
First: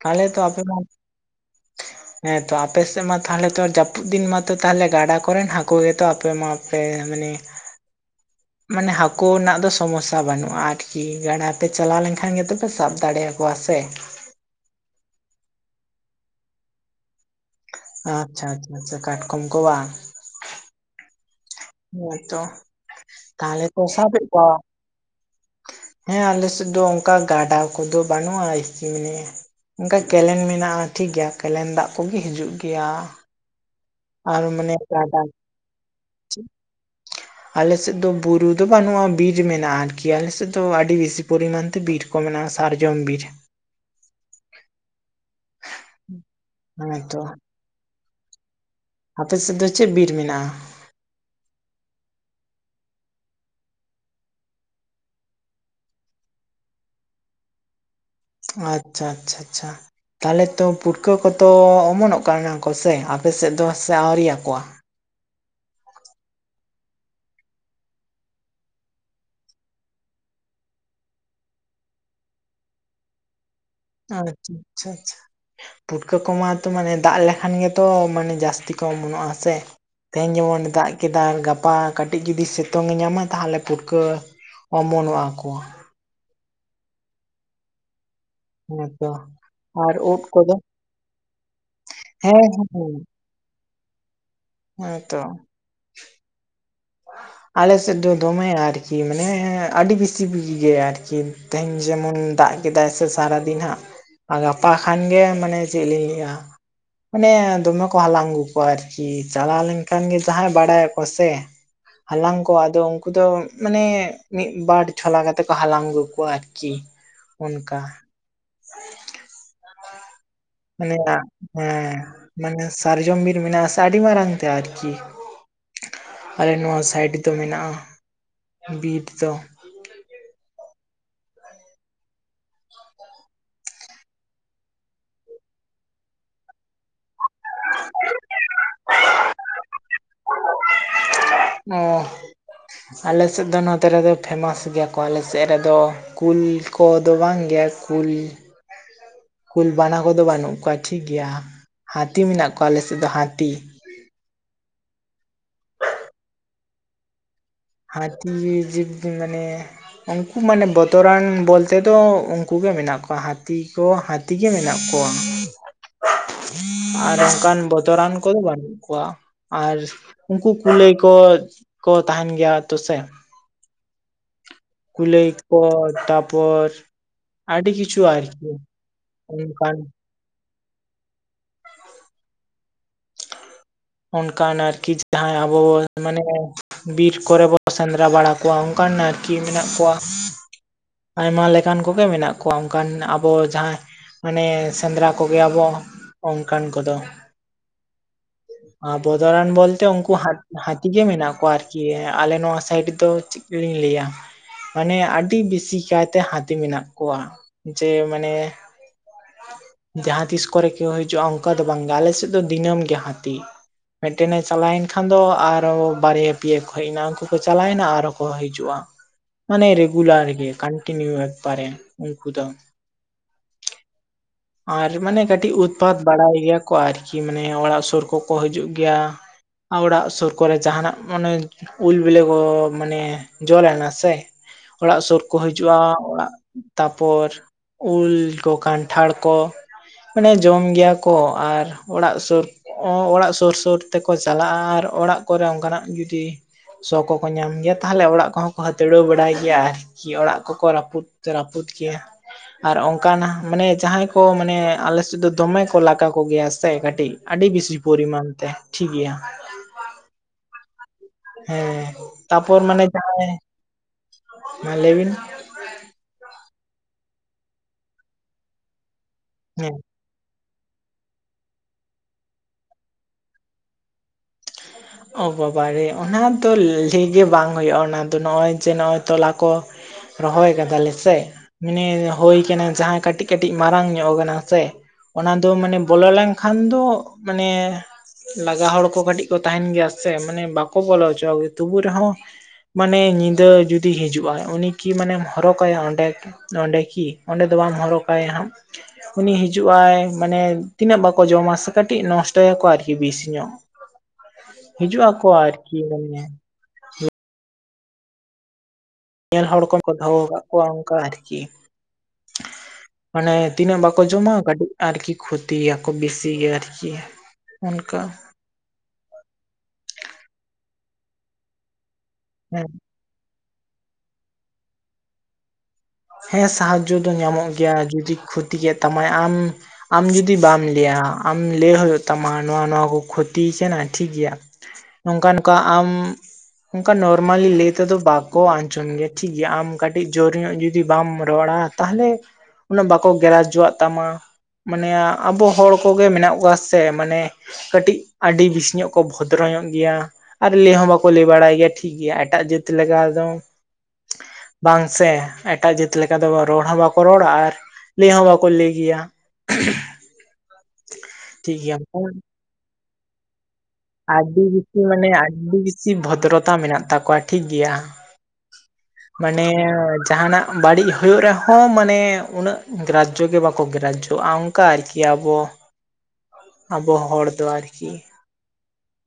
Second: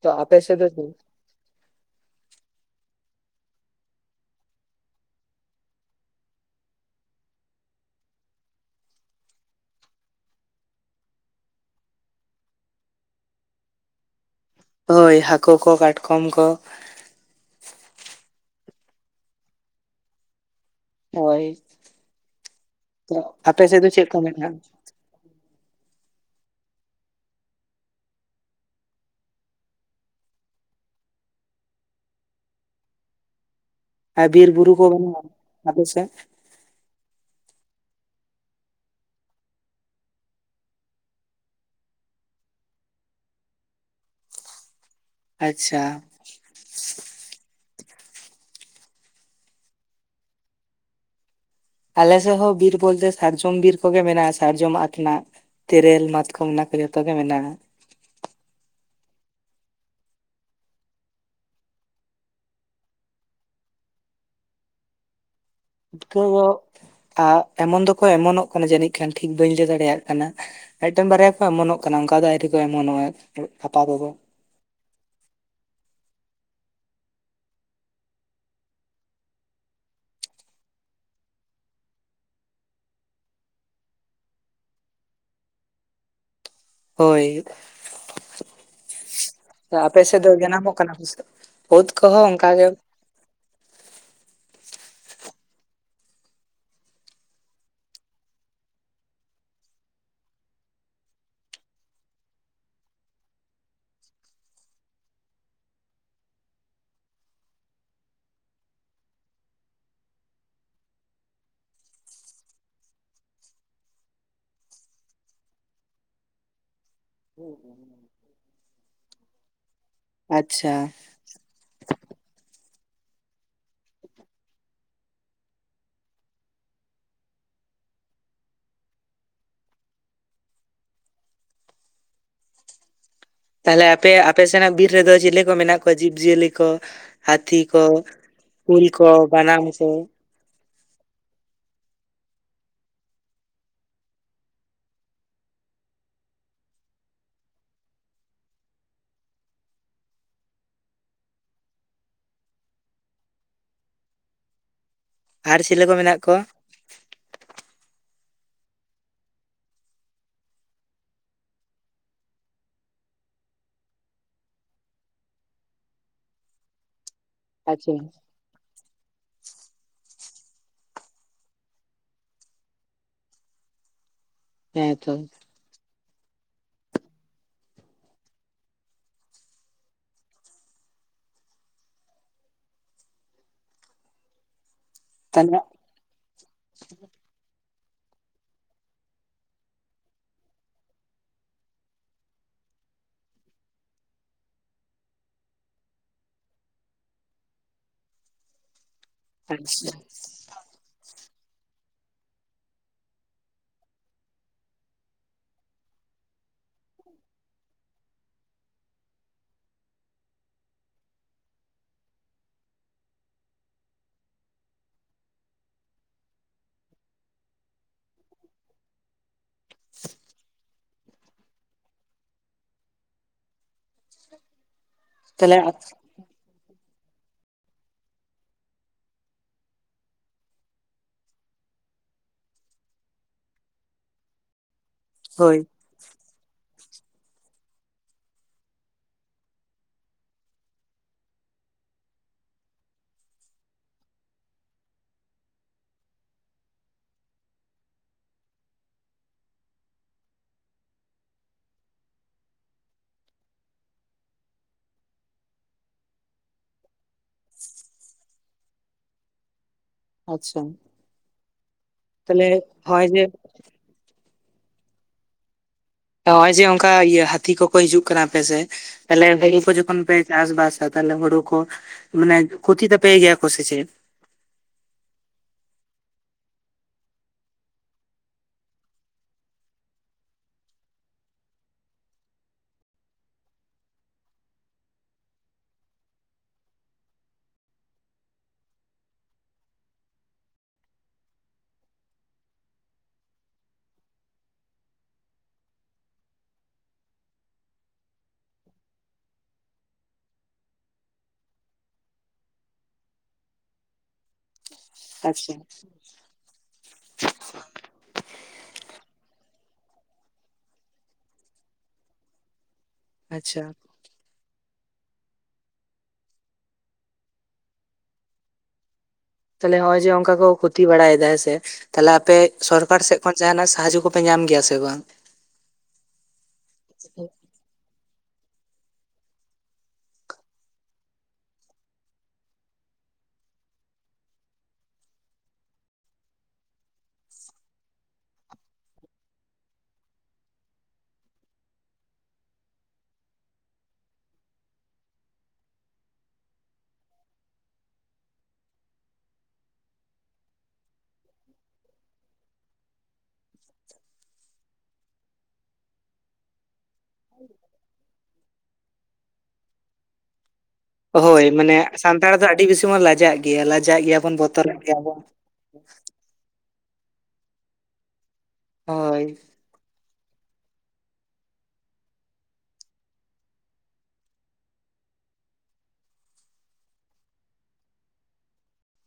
[SPEAKER 1] ᱛᱟᱞᱦᱮ ᱛᱚ ᱟᱯᱮ ᱢᱟ
[SPEAKER 2] [inaudible]
[SPEAKER 1] ᱦᱮᱸᱛᱚ ᱟᱯᱮ ᱥᱮᱜ ᱢᱟ ᱛᱷᱟᱞᱮ ᱛᱚ ᱡᱟᱹᱯᱩᱫ ᱫᱤᱱ ᱢᱟᱛᱚ ᱛᱟᱦᱚᱞᱮ ᱜᱟᱰᱟ ᱠᱚᱨᱮᱱ ᱦᱟᱹᱠᱩ ᱜᱮᱛᱚ ᱟᱯᱮ ᱢᱟ ᱥᱮ ᱢᱟᱱᱮ ᱢᱟᱱᱮ ᱦᱟᱹᱠᱳ ᱱᱟᱜ ᱫᱚ ᱥᱚᱢᱚᱥᱥᱟ ᱵᱟᱹᱱᱩᱜᱼᱟ ᱟᱨᱠᱤ ᱜᱟᱰᱟ ᱯᱮ ᱪᱟᱞᱟᱣ ᱞᱮᱱᱠᱷᱟᱱ ᱜᱮᱛᱚᱯᱮ ᱥᱟᱵ ᱫᱟᱲᱮ ᱠᱚᱣᱟ ᱥᱮ ᱾
[SPEAKER 2] ᱦᱳᱭ ᱦᱟᱹᱠᱳ ᱠᱚ ᱠᱟᱴᱠᱚᱢ ᱠᱚ ᱾
[SPEAKER 1] ᱟᱪᱪᱷᱟ ᱪᱷᱟ ᱪᱷᱟ ᱠᱟᱴᱠᱚᱢ ᱠᱚ ᱵᱟᱝ ᱾
[SPEAKER 2] ᱦᱳᱭ
[SPEAKER 1] ᱦᱮᱸᱛᱚ
[SPEAKER 2] ᱫᱚᱜ ᱟᱯᱮ
[SPEAKER 1] ᱛᱟᱦᱚᱞᱮ
[SPEAKER 2] ᱥᱮᱫ ᱫᱚ ᱪᱮᱫ ᱠᱚ
[SPEAKER 1] ᱥᱟᱵᱮᱫ ᱠᱚᱣᱟ
[SPEAKER 2] ᱢᱮᱱᱟᱜᱼᱟ?
[SPEAKER 1] ᱦᱮᱸ ᱟᱞᱮ ᱥᱮᱫ ᱫᱚ ᱚᱝᱠᱟ ᱜᱟᱰᱟ ᱠᱚᱫᱚ ᱵᱟᱹᱱᱩᱜᱼᱟ ᱮᱠᱤ ᱢᱟᱱᱮ ᱾ ᱩᱝᱠᱟ ᱠᱮᱱᱮᱞ ᱢᱮᱱᱟᱜᱼᱟ ᱴᱷᱤᱠ ᱜᱮᱭᱟ ᱠᱮᱱᱮᱞ ᱫᱟᱜ ᱠᱚᱜᱮ ᱦᱤᱡᱩᱜ ᱜᱮᱭᱟ ᱾
[SPEAKER 2] ᱟᱨ ᱵᱤᱨ ᱵᱩᱨᱩ ᱠᱚ ᱵᱟᱱᱩᱜᱼᱟ ᱟᱯᱮ ᱥᱮᱜ?
[SPEAKER 1] ᱟᱞᱮᱥᱮᱫ ᱫᱚ ᱵᱩᱨᱩ ᱫᱚ ᱵᱟᱹᱱᱩᱜᱼᱟ ᱵᱤᱨ ᱢᱮᱱᱟᱜᱼᱟ ᱟᱨᱠᱤ ᱟᱞᱮᱥᱮᱫ ᱫᱚ ᱟᱹᱰᱤ ᱵᱮᱥᱤ ᱯᱚᱨᱤᱢᱟᱱ ᱛᱮ ᱵᱤᱨ ᱠᱚ ᱢᱮᱱᱟᱜᱼᱟ ᱥᱟᱨᱡᱚᱢ ᱵᱤᱨ ᱾
[SPEAKER 2] ᱟᱪᱪᱷᱟ ᱾
[SPEAKER 1] ᱦᱮᱸ ᱛᱚ ᱟᱯᱮ ᱥᱮᱫ ᱫᱚ ᱪᱮᱫ ᱵᱤᱨ ᱢᱮᱱᱟᱜᱼᱟ?
[SPEAKER 2] ᱟᱞᱮᱥᱮᱫ ᱦᱚᱸ ᱵᱤᱨ ᱵᱚᱞᱛᱮ ᱥᱟᱨᱡᱚᱢ ᱵᱤᱨ ᱠᱚᱜᱮ ᱢᱮᱱᱟᱜ-ᱟ ᱥᱟᱨᱡᱚᱢ ᱟᱛᱱᱟᱜ ᱛᱮᱨᱮᱞ ᱢᱟᱛᱠᱚᱢ ᱚᱱᱟᱠᱚ ᱡᱚᱛᱚ ᱜᱮ ᱢᱮᱱᱟᱜ-ᱟ᱾
[SPEAKER 1] ᱟᱪᱪᱷᱟᱼᱟᱪᱪᱷᱟᱼᱟᱪᱪᱷᱟ ᱛᱟᱦᱚᱞᱮ ᱛᱚ ᱯᱩᱴᱠᱟᱹ ᱠᱚᱛᱚ ᱚᱢᱚᱱᱚᱜ ᱠᱟᱱᱟ ᱠᱚ ᱥᱮ ᱟᱯ ᱥᱮᱫ ᱫᱚ ᱥᱮ ᱟᱣᱨᱤᱭᱟᱠᱚᱣᱟ?
[SPEAKER 2] ᱯᱩᱴᱠᱟᱹᱜᱚᱜ [unintelligible] ᱮᱢᱚᱱ ᱫᱚᱠᱚ ᱮᱢᱚᱱᱚᱜ ᱠᱟᱱᱟ ᱡᱟᱹᱱᱤᱡ ᱠᱷᱟᱱ ᱴᱷᱤᱠ ᱵᱟᱹᱧ ᱞᱟᱹᱭ ᱫᱟᱲᱮᱭᱟᱜ ᱠᱟᱱᱟ᱾ ᱢᱤᱫᱴᱮᱱ ᱵᱟᱨᱭᱟ ᱠᱚ ᱮᱢᱚᱱᱚᱜ ᱠᱟᱱᱟ ᱚᱱᱠᱟ ᱫᱚ ᱟᱭᱨᱤ ᱠᱚ ᱮᱢᱚᱱᱚᱜ-ᱟ ᱦᱟᱛᱟᱣ ᱫᱟ ᱠᱚ᱾
[SPEAKER 1] ᱟᱪᱪᱷᱟᱼᱟᱪᱪᱷᱟ ᱯᱩᱴᱠᱟᱹ ᱠᱚᱢᱟᱛᱚ ᱢᱟᱱᱮ ᱫᱟᱜ ᱞᱮᱠᱷᱟᱱ ᱜᱮᱛᱚ ᱢᱟᱱᱮ ᱡᱟᱹᱥᱛᱤ ᱠᱚ ᱚᱢᱚᱱᱚᱜ-ᱟ ᱦᱮᱸᱥᱮᱼᱼ ᱛᱮᱦᱤᱧ ᱡᱮᱢᱚᱱ ᱫᱟᱜ ᱠᱮᱫᱟᱭ ᱜᱟᱯᱟ ᱠᱟᱹᱴᱤᱡ ᱡᱩᱫᱤ ᱥᱤᱛᱩᱝ ᱮ ᱧᱟᱢᱟ ᱛᱟᱦᱚᱞᱮ ᱯᱷᱩᱴᱠᱟᱹᱼᱼ ᱚᱢᱚᱱᱚᱜ-ᱟ ᱠᱚ ᱾
[SPEAKER 2] ᱦᱳᱭ
[SPEAKER 1] ᱦᱮᱸᱛᱚ ᱟᱨ
[SPEAKER 2] ᱟᱯᱮ ᱥᱮᱫ
[SPEAKER 1] ᱩᱫ
[SPEAKER 2] ᱫᱚ
[SPEAKER 1] ᱠᱚᱫᱚ
[SPEAKER 2] ᱡᱟᱱᱟᱢᱚᱜ ᱠᱟᱱᱟ ᱠᱚ ᱥᱮ ᱵᱟᱝ ᱵᱟᱹᱫᱽ ᱠᱚᱦᱚᱸ ᱚᱱᱠᱟ
[SPEAKER 1] ᱦᱮᱸ
[SPEAKER 2] ᱜᱮ
[SPEAKER 1] ᱦᱮᱸ ᱛᱚ ᱟᱞᱮᱥᱮᱫ ᱫᱚ ᱫᱚᱢᱮ ᱟᱨᱠᱤ ᱢᱟᱱᱮ ᱟᱹᱰᱤ ᱵᱤᱥᱤ ᱵᱤᱡᱽ ᱜᱮᱭᱟ ᱟᱨᱠᱤ ᱛᱮᱦᱮᱧ ᱡᱮᱢᱚᱱ ᱫᱟᱜ ᱠᱮᱫᱟᱭ ᱥᱮ ᱥᱟᱨᱟ ᱫᱤᱱ ᱦᱟᱸᱜ ᱟᱨ ᱜᱟᱯᱟ ᱠᱷᱟᱱ ᱜᱮ ᱢᱟᱱᱮ ᱪᱮᱫ ᱞᱤᱧ ᱞᱟᱹᱭᱟ ᱢᱟᱱᱮ ᱫᱚᱢᱮ ᱠᱚ ᱦᱟᱞᱟᱝ ᱟᱹᱜᱩ ᱠᱚᱣᱟ ᱟᱨᱠᱤ ᱪᱟᱞᱟᱣ ᱞᱮᱱᱠᱷᱟᱱ ᱜᱮ ᱡᱟᱦᱟᱸᱭ ᱵᱟᱰᱟᱭᱟᱠᱚ ᱥᱮ ᱦᱟᱞᱟᱝ ᱠᱚ ᱟᱫᱚ ᱩᱱᱠᱩ ᱫᱚ ᱢᱟᱱᱮ ᱢᱤᱫ ᱵᱟᱨ ᱪᱷᱚᱞᱟ ᱠᱟᱛᱮ ᱠᱚ ᱦᱟᱞᱟᱝ ᱟᱹᱜᱩ ᱠᱚᱣᱟ ᱟᱨᱠᱤ ᱠᱤ
[SPEAKER 2] [inaudible] ᱟᱪᱪᱷᱟ
[SPEAKER 1] ᱢᱟᱱᱮ ᱦᱮᱸ ᱢᱟᱱᱮ ᱥᱟᱨᱡᱚᱢ ᱵᱤᱨ ᱢᱮᱱᱟᱜ ᱟᱥᱮ ᱟᱹᱰᱤ ᱢᱟᱨᱟᱝ ᱛᱮ ᱟᱨᱠᱤ ᱟᱞᱮ ᱱᱚᱣᱟ ᱥᱟᱭᱤᱰ ᱫᱚ ᱢᱮᱱᱟᱜ-ᱟ᱾ ᱵᱤᱨ ᱫᱚᱼᱼ
[SPEAKER 2] ᱛᱟᱦᱞᱮ ᱟᱯᱮ ᱟᱯᱮ ᱥᱮᱱᱟᱜ ᱵᱤᱨ ᱨᱮᱫᱚ ᱪᱤᱞᱤ ᱠᱚ ᱢᱮᱱᱟᱜ ᱠᱚᱣᱟ ᱡᱤᱵᱽᱼᱡᱤᱭᱟᱹᱞᱤ ᱠᱚ ᱦᱟᱹᱛᱤ ᱠᱚ ᱠᱩᱞ ᱠᱚ ᱵᱟᱱᱟᱢ ᱠᱚ
[SPEAKER 1] ᱚᱸ ᱟᱞᱮᱥᱮᱫ ᱫᱚ ᱱᱚᱛᱮ ᱨᱮᱫᱚ ᱯᱷᱮᱢᱟᱥ ᱜᱮᱭᱟ ᱠᱚ ᱟᱞᱮᱥᱮᱫ ᱨᱮᱫᱚ ᱠᱩᱞ ᱠᱚ ᱫᱚ ᱵᱟᱝ ᱜᱮ ᱠᱩᱞ ᱠᱩᱞ ᱵᱟᱱᱟ ᱠᱚᱫᱚ ᱵᱟᱹᱱᱩᱜ ᱠᱚᱣᱟ ᱴᱷᱤᱠ ᱜᱮᱭᱟ ᱦᱟᱹᱛᱤ ᱢᱮᱱᱟᱜ ᱠᱚᱣᱟ ᱟᱞᱮᱥᱮᱫ ᱫᱚ ᱦᱟᱹᱛᱤ᱾
[SPEAKER 2] ᱟᱨ ᱥᱤᱞᱮᱹ ᱠᱚ ᱢᱮᱱᱟᱜ ᱠᱚᱣᱟ?
[SPEAKER 1] ᱦᱟᱹᱛᱤ ᱡᱤᱵᱽ ᱢᱟᱱᱮᱼᱼ ᱩᱱᱠᱩ ᱢᱟᱱᱮ ᱵᱚᱛᱚᱨᱟᱱ ᱵᱚᱞᱛᱮ ᱫᱚ ᱩᱱᱠᱩᱜ ᱜᱮ ᱢᱮᱱᱟᱜ ᱠᱚᱣᱟ ᱦᱟᱹᱛᱤ ᱠᱚ ᱦᱟᱛ ᱛᱤᱜᱮ ᱢᱮᱱᱟᱜ ᱠᱚᱣᱟ ᱟᱨ ᱚᱱᱠᱟᱱ
[SPEAKER 2] ᱟᱪᱪᱷᱟ
[SPEAKER 1] ᱵᱚᱛᱚᱨᱟᱱ ᱠᱚᱫᱚ ᱵᱟᱹᱱᱩᱜ ᱠᱚᱣᱟ᱾ ᱟᱨ ᱩᱱᱠᱩ ᱠᱩᱞᱟᱹᱭ ᱠᱚᱼᱠᱚ ᱛᱟᱦᱮᱸᱱ ᱜᱮᱭᱟ ᱛᱚ ᱥᱮ
[SPEAKER 2] ᱦᱮᱸ ᱛᱚ
[SPEAKER 1] ᱠᱩᱞᱟᱹᱭ ᱠᱚ ᱛᱟᱯᱚᱨ ᱟᱹᱰᱤ ᱠᱤᱪᱷᱩ ᱟᱨᱠᱤ ᱚᱱᱠᱟᱱ ᱚᱱᱠᱟᱱ ᱟᱨᱠᱤ ᱡᱟᱦᱟᱸᱭ ᱟᱵᱚᱼᱼ
[SPEAKER 2] ᱛᱟᱦᱞᱮ
[SPEAKER 1] ᱢᱟᱱᱮ ᱵᱤᱨ ᱠᱚᱨᱮ ᱵᱚᱱ ᱥᱮᱸᱫᱽᱨᱟ ᱵᱟᱲᱟ ᱠᱚᱣᱟ ᱚᱱᱠᱟᱱ ᱟᱨᱠᱤ ᱢᱮᱱᱟᱜ ᱠᱚᱣᱟ᱾ ᱟᱭᱢᱟ ᱞᱮᱠᱟᱱ ᱠᱚᱜᱮ ᱢᱮᱱᱟᱜ ᱠᱚᱣᱟ ᱚᱱᱠᱟᱱ ᱟᱵᱚ ᱡᱟᱦᱟᱸᱭ ᱢᱟᱱᱮ ᱥᱮᱸᱫᱽᱨᱟ ᱠᱚᱜᱮᱭᱟᱵᱚ ᱚᱱᱠᱟᱱ ᱠᱚᱫᱚ᱾ ᱟᱫᱚ ᱩᱫᱷᱟᱨᱟᱱ ᱵᱚᱞᱛᱮ
[SPEAKER 2] ᱟᱪᱪᱷᱟ
[SPEAKER 1] ᱩᱱᱠᱩ ᱦᱟᱛ ᱦᱟᱹᱛᱤ ᱜᱮ ᱢᱮᱱᱟᱜ ᱠᱚᱣᱟ ᱟᱨᱠᱤ ᱟᱞᱮ ᱱᱚᱣᱟ ᱥᱟᱭᱤᱰ ᱫᱚ ᱪᱮᱫ ᱞᱤᱧ ᱞᱟᱹᱭᱟᱼᱼ ᱢᱟᱱᱮ ᱟᱹᱰᱤ ᱵᱤᱥᱤ ᱠᱟᱭᱛᱮ ᱦᱟᱹᱛᱤ ᱢᱮᱱᱟᱜ ᱠᱚᱣᱟ ᱡᱮ ᱢᱟᱱᱮᱼᱼ ᱡᱟᱦᱟᱸ ᱛᱤᱥ ᱠᱚᱨᱮ ᱠᱚ ᱦᱤᱡᱩᱜ-ᱟ ᱚᱱᱠᱟ ᱫᱚ ᱵᱟᱝ ᱟᱞᱮ ᱥᱮᱫ ᱫᱚ ᱫᱤᱱᱟᱹᱢ ᱜᱮ ᱦᱟᱹᱛᱤ᱾ ᱢᱤᱫᱴᱮᱱᱮ ᱪᱟᱞᱟᱣᱮᱱ ᱠᱷᱟᱱ ᱫᱚ ᱟᱨᱚ ᱵᱟᱨᱭᱟ ᱯᱤᱭᱟ ᱠᱚ ᱦᱮᱡ ᱮᱱᱟ ᱩᱱᱠᱩ ᱠᱚ ᱪᱟᱞᱟᱣᱮᱱᱟ ᱟᱨᱚᱸ ᱠᱚ ᱦᱤᱡᱩᱜ-ᱟ᱾
[SPEAKER 2] [inaudible]
[SPEAKER 1] ᱢᱟᱱᱮ ᱨᱮᱜᱩᱞᱟᱨ ᱜᱮ ᱠᱟᱱᱴᱤᱱᱤᱭᱩ ᱮᱠᱵᱟᱨᱮ ᱩᱱᱠᱩ ᱫᱚ
[SPEAKER 2] [inaudible]
[SPEAKER 1] ᱟᱨ ᱢᱟᱱᱮ ᱠᱟᱹᱴᱤᱡ
[SPEAKER 2] ᱛᱟᱦᱞᱮ
[SPEAKER 1] ᱩᱛᱯᱟᱛ ᱵᱟᱲᱟᱭ ᱜᱮᱭᱟ ᱠᱚ ᱟᱨᱠᱤ ᱢᱟᱱᱮ ᱚᱲᱟᱜ ᱥᱳᱨ ᱠᱚᱠᱚ ᱦᱤᱡᱩᱜ ᱜᱮᱭᱟ᱾ ᱚᱲᱟᱜ ᱥᱩᱨ ᱠᱚᱨᱮ ᱡᱟᱦᱟᱱᱟᱜ ᱢᱟᱱᱮ ᱩᱞ ᱵᱤᱞᱮ ᱠᱚ ᱢᱟᱱᱮ ᱡᱚ ᱞᱮᱱᱟ ᱥᱮ ᱚᱲᱟᱜ ᱥᱩᱨ ᱠᱚ
[SPEAKER 2] ᱦᱳᱭ
[SPEAKER 1] ᱦᱤᱡᱩᱜᱼᱟ ᱚᱲᱟᱜ ᱛᱟᱨᱯᱚᱨ ᱩᱞ ᱠᱚ ᱠᱟᱱᱴᱷᱟᱲ ᱠᱚ ᱢᱟᱱᱮ ᱡᱚᱢ ᱜᱮᱭᱟ ᱠᱚ ᱟᱨ ᱚᱲᱟᱜ ᱥᱩᱨ ᱚᱲᱟᱜ ᱥᱩᱨ ᱥᱩᱨ ᱛᱮᱠᱚ ᱪᱟᱞᱟᱜᱼᱟ ᱟᱨ ᱚᱲᱟᱜ ᱠᱚᱨᱮ ᱚᱱᱠᱟᱱᱟᱜ ᱡᱩᱫᱤ ᱥᱚ ᱠᱚᱠᱚ ᱧᱟᱢ ᱜᱮᱭᱟ ᱛᱟᱦᱞᱮ ᱚᱲᱟᱜ ᱠᱚᱦᱚᱸ ᱠᱚ ᱦᱟᱹᱛᱲᱟᱹᱣ ᱵᱟᱲᱟᱭ ᱜᱮᱭᱟ ᱟᱨ ᱠᱤ ᱚᱲᱟᱜ ᱠᱚ ᱨᱩᱫ ᱨᱟᱹᱯᱩᱫ ᱜᱮᱭᱟ ᱟᱨ ᱚᱱᱠᱱᱟᱜ ᱢᱟᱱᱮ ᱡᱟᱦᱟᱸᱭ ᱠᱚ ᱠᱚ ᱢᱟᱱᱮ ᱟᱞᱮᱥᱮᱫ ᱫᱚ ᱫᱚᱢᱮ ᱠᱚ ᱞᱟᱜ ᱠᱚᱜᱮᱭᱟ ᱥᱮ ᱠᱟᱹᱴᱤᱡ ᱟᱹᱰᱤ ᱵᱮᱥᱤ ᱯᱚᱨᱤᱢᱟᱱ ᱛᱮ ᱴᱷᱤᱠ ᱜᱮᱭᱟ,
[SPEAKER 2] ᱟᱪᱪᱷᱟ᱾
[SPEAKER 1] ᱦᱮᱸ
[SPEAKER 2] ᱛᱟᱦᱞᱮ
[SPEAKER 1] ᱛᱟᱯᱚᱨ ᱢᱟᱱᱮ
[SPEAKER 2] ᱦᱚᱜᱼᱚᱭ ᱡᱮ
[SPEAKER 1] ᱡᱟᱦᱟᱸᱢᱟ ᱞᱟᱹᱭ ᱵᱤᱱ
[SPEAKER 2] ᱱᱚᱜᱚᱭ ᱡᱮ ᱚᱱᱠᱟ ᱦᱟᱹᱛᱤ ᱠᱚᱠᱚ ᱦᱤᱡᱩᱜ ᱠᱟᱱᱟ ᱟᱯᱮᱥᱮᱫ ᱵᱚᱞᱮ ᱦᱩ ᱠᱚ
[SPEAKER 1] ᱦᱮᱸ
[SPEAKER 2] ᱡᱚᱠᱷᱚᱱ ᱯᱮ ᱪᱟᱥ ᱵᱟᱥᱟ ᱛᱟᱦᱚᱞᱮ ᱦᱩᱲᱩ ᱠᱚ ᱢᱟᱱᱮ ᱠᱷᱚᱛᱤ ᱛᱟᱯᱮ ᱜᱮᱭᱟ ᱠᱚᱥᱮ ᱪᱮᱫ?
[SPEAKER 1] ᱚ ᱵᱟᱵᱨᱮ ᱚᱱᱟ ᱫᱚ ᱞᱟᱹᱭ ᱜᱮ ᱵᱟᱝ ᱦᱩᱭᱩᱜ-ᱟ ᱚᱱᱟ ᱫᱚ ᱱᱚᱜ-ᱚᱭ ᱡᱮ ᱱᱚᱜ-ᱚᱭ ᱛᱚᱞᱟ ᱠᱚ ᱨᱚᱦᱚᱭ ᱠᱟᱫᱟᱞᱮ ᱥᱮ ᱢᱟᱱᱮ ᱦᱳᱭ ᱠᱟᱱᱟ ᱡᱟᱦᱟᱸᱭ ᱠᱟᱹᱴᱤᱡ ᱠᱟᱹᱴᱤᱡ ᱢᱟᱨᱟᱝ ᱧᱚᱜ ᱠᱟᱱᱟ ᱥᱮ, ᱚᱱᱟ ᱫᱚ ᱢᱟᱱᱮ ᱵᱚᱞᱚ ᱞᱮᱱᱠᱷᱟᱱ ᱫᱚ ᱢᱟᱱᱮ ᱞᱟᱜᱟ ᱦᱚᱲ ᱠᱚ ᱠᱟᱹᱴᱤᱡ ᱠᱚ ᱛᱟᱦᱮᱱ ᱜᱮᱭᱟ ᱥᱮ ᱢᱟᱱᱮ ᱵᱟᱠᱚ ᱵᱚᱞᱚ ᱦᱚᱪᱚᱣᱟ ᱜᱮᱭᱟ ᱛᱩᱵᱩ ᱨᱮᱦᱚᱸ ᱢᱟᱱᱮ ᱧᱤᱫᱟᱹ ᱡᱩᱫᱤ ᱦᱤᱡᱩᱜᱟᱭ ᱩᱱᱤ ᱠᱤ ᱢᱟᱱᱮᱢ ᱦᱚᱨᱚᱠᱟᱭᱟ ᱚᱸᱰᱮ, ᱚᱸᱰᱮ ᱠᱤ ᱚᱸᱰᱮ ᱫᱚ ᱵᱟᱢ ᱦᱚᱨᱚᱜ ᱠᱟᱭᱟ ᱦᱟᱸᱜ, ᱩᱱᱤ ᱦᱤᱡᱩᱜᱼ ᱟᱭ ᱢᱟᱱᱮ ᱛᱤᱱᱟᱹᱜ ᱵᱟᱠᱚ ᱡᱚᱢᱟ ᱥᱮ ᱠᱟᱹᱴᱤᱡ ᱱᱚᱥᱴᱚᱭᱟᱠᱚ ᱟᱨᱠᱤ ᱵᱮᱥᱤ ᱧᱚᱜ᱾ ᱦᱤᱡᱩᱜ ᱟᱠᱚ
[SPEAKER 2] ᱟᱪᱪᱷᱟ
[SPEAKER 1] ᱟᱨᱠᱤ ᱢᱟᱱᱮ ᱧᱮᱞ ᱦᱚᱲ ᱠᱚᱢ ᱠᱚ ᱫᱚᱦᱚ ᱟᱠᱟᱫ ᱠᱚᱣᱟ ᱚᱱᱠᱟ ᱟᱨᱠᱤ ᱢᱟᱱᱮ
[SPEAKER 2] ᱟᱪᱪᱷᱟ
[SPEAKER 1] ᱛᱤᱱᱟᱹᱜ ᱵᱟᱠᱚ ᱠᱚ ᱡᱚᱢᱟ ᱠᱟᱹᱴᱤᱡ ᱟᱨᱠᱤ ᱠᱷᱚᱛᱤᱭᱟ ᱠᱚ ᱵᱮᱥᱤ ᱜᱮᱤᱭᱟ ᱟᱨᱠᱤ ᱚᱱᱠᱟ
[SPEAKER 2] ᱛᱟᱦᱞᱮ ᱱᱚᱜ ᱚᱚᱭ ᱡᱮ ᱚᱱᱠᱟ ᱠᱚ ᱠᱷᱩᱚᱛᱤ ᱵᱟᱲᱟᱭᱮᱫᱟ ᱦᱮᱸ ᱥᱮ ᱛᱟᱦᱞᱮ ᱟᱯᱮ
[SPEAKER 1] ᱦᱮᱸ
[SPEAKER 2] ᱥᱚᱨᱠᱟᱨ ᱥᱮᱫ ᱛᱚᱠᱷᱚᱱ ᱡᱟᱦᱱᱟᱜ ᱥᱟᱦᱟᱡᱚ ᱠᱚᱯᱮ ᱧᱟᱢ ᱜᱮᱭᱟ ᱥᱮ ᱵᱟᱝ?
[SPEAKER 1] ᱦᱮᱸ ᱥᱟᱦᱟᱡᱡᱚ ᱫᱚ ᱧᱟᱢᱚᱜ ᱜᱮᱭᱟ ᱡᱩᱫᱤ ᱠᱷᱚᱛᱤ ᱠᱮᱫ ᱛᱟᱢᱟᱭ ᱟᱢ ᱟᱢ ᱡᱩᱫᱤ ᱵᱟᱢ ᱞᱟᱹᱭᱟ ᱟᱢ ᱞᱟᱹᱭ ᱦᱩᱭᱩᱜ ᱛᱟᱢᱟ ᱱᱚᱣᱟ ᱱᱚᱣᱟ ᱠᱚ ᱠᱷᱚᱛᱤᱭ ᱠᱟᱱᱟ ᱴᱷᱤᱠ ᱜᱮᱭᱟ, ᱱᱚᱝᱠᱟ ᱱᱚᱝᱠᱟ ᱟᱢ ᱚᱱᱠᱟ ᱱᱚᱨᱢᱟᱞᱤ ᱞᱟᱹᱭ ᱛᱮᱫᱚ ᱵᱟᱠᱚ ᱟᱸᱪᱚᱱ ᱜᱮᱭᱟ ᱴᱷᱤᱠᱜᱮᱭᱟ ᱟᱢ ᱠᱟᱹᱴᱤᱡ ᱡᱳᱨ ᱧᱚᱜ ᱡᱩᱫᱤ ᱡᱩᱫᱤ ᱵᱟᱢ ᱨᱚᱲᱟ ᱛᱟᱦᱞᱮ ᱩᱱᱟᱹᱜ ᱵᱟᱠᱚ ᱜᱮᱨᱟᱡᱚᱣᱟᱜ ᱛᱟᱢᱟ, ᱢᱟᱱᱮ ᱟᱵᱚ ᱦᱚᱲ ᱠᱚᱜᱮ ᱢᱮᱱᱟᱜ ᱠᱚᱣᱟ ᱥᱮ ᱢᱟᱱᱮ ᱠᱟᱹᱴᱤᱡ ᱟᱹᱰᱤ ᱵᱮᱥᱤ ᱧᱚᱜ ᱠᱚ ᱵᱷᱚᱫᱨᱚ ᱧᱚᱜ ᱜᱮᱭᱟ᱾ ᱟᱨ ᱞᱟᱹᱭ ᱦᱚᱸ ᱵᱟᱠᱚ ᱞᱟᱹᱭ ᱵᱟᱲᱟᱭ ᱜᱮᱭᱟ ᱴᱷᱤᱠ ᱜᱮᱭᱟ ᱮᱴᱟᱜ ᱡᱟᱹᱛ ᱞᱮᱠᱟ ᱫᱚ, ᱵᱟᱝ ᱥᱮ? ᱮᱴᱟᱜ ᱡᱟᱹᱛ ᱞᱮᱠᱟ ᱫᱚ ᱨᱚᱲ ᱦᱚᱸ ᱵᱟᱠᱚ ᱨᱚᱲᱟ ᱟᱨ ᱞᱟᱹᱭ ᱦᱚᱸ ᱵᱟᱠᱚ ᱞᱟᱹᱭ ᱜᱮᱭᱟ,
[SPEAKER 2] ᱦᱳᱭ
[SPEAKER 1] ᱴᱷᱤᱠ ᱜᱮᱭᱟ
[SPEAKER 2] ᱢᱟᱱᱮ ᱥᱟᱱᱛᱟᱲ ᱫᱚ ᱟᱹᱰᱤ ᱵᱮᱥᱤ ᱵᱚᱱ ᱞᱟᱡᱟᱜ ᱜᱮᱭᱟ ᱞᱟᱡ
[SPEAKER 1] ᱟᱹᱰᱤ ᱵᱮᱥᱤ ᱢᱟᱱᱮ ᱟᱹᱰᱤ ᱵᱮᱥᱤ ᱵᱷᱚᱫᱨᱚᱛᱟ ᱢᱮᱱᱟᱜ ᱛᱟᱠᱚᱣᱟ ᱴᱷᱤᱠᱜᱮᱭᱟ,
[SPEAKER 2] ᱦᱳᱭ
[SPEAKER 1] ᱢᱟᱱᱮ ᱡᱟᱦᱟᱱᱟᱜ ᱵᱟᱹᱲᱤᱡ ᱦᱩᱭᱩᱜ ᱨᱮᱦᱚᱸ ᱢᱟᱱᱮ ᱩᱱᱟᱹᱜ ᱜᱨᱟᱡᱽᱡᱚ ᱜᱮ ᱵᱟᱠᱚ ᱜᱨᱟᱡᱽᱡᱚᱣᱟᱜ-ᱟ ᱚᱱᱠᱟ ᱟᱨᱠᱤ ᱟᱵᱚ ᱟᱵᱚ ᱦᱚᱲ ᱫᱚ ᱟᱨᱠᱤ,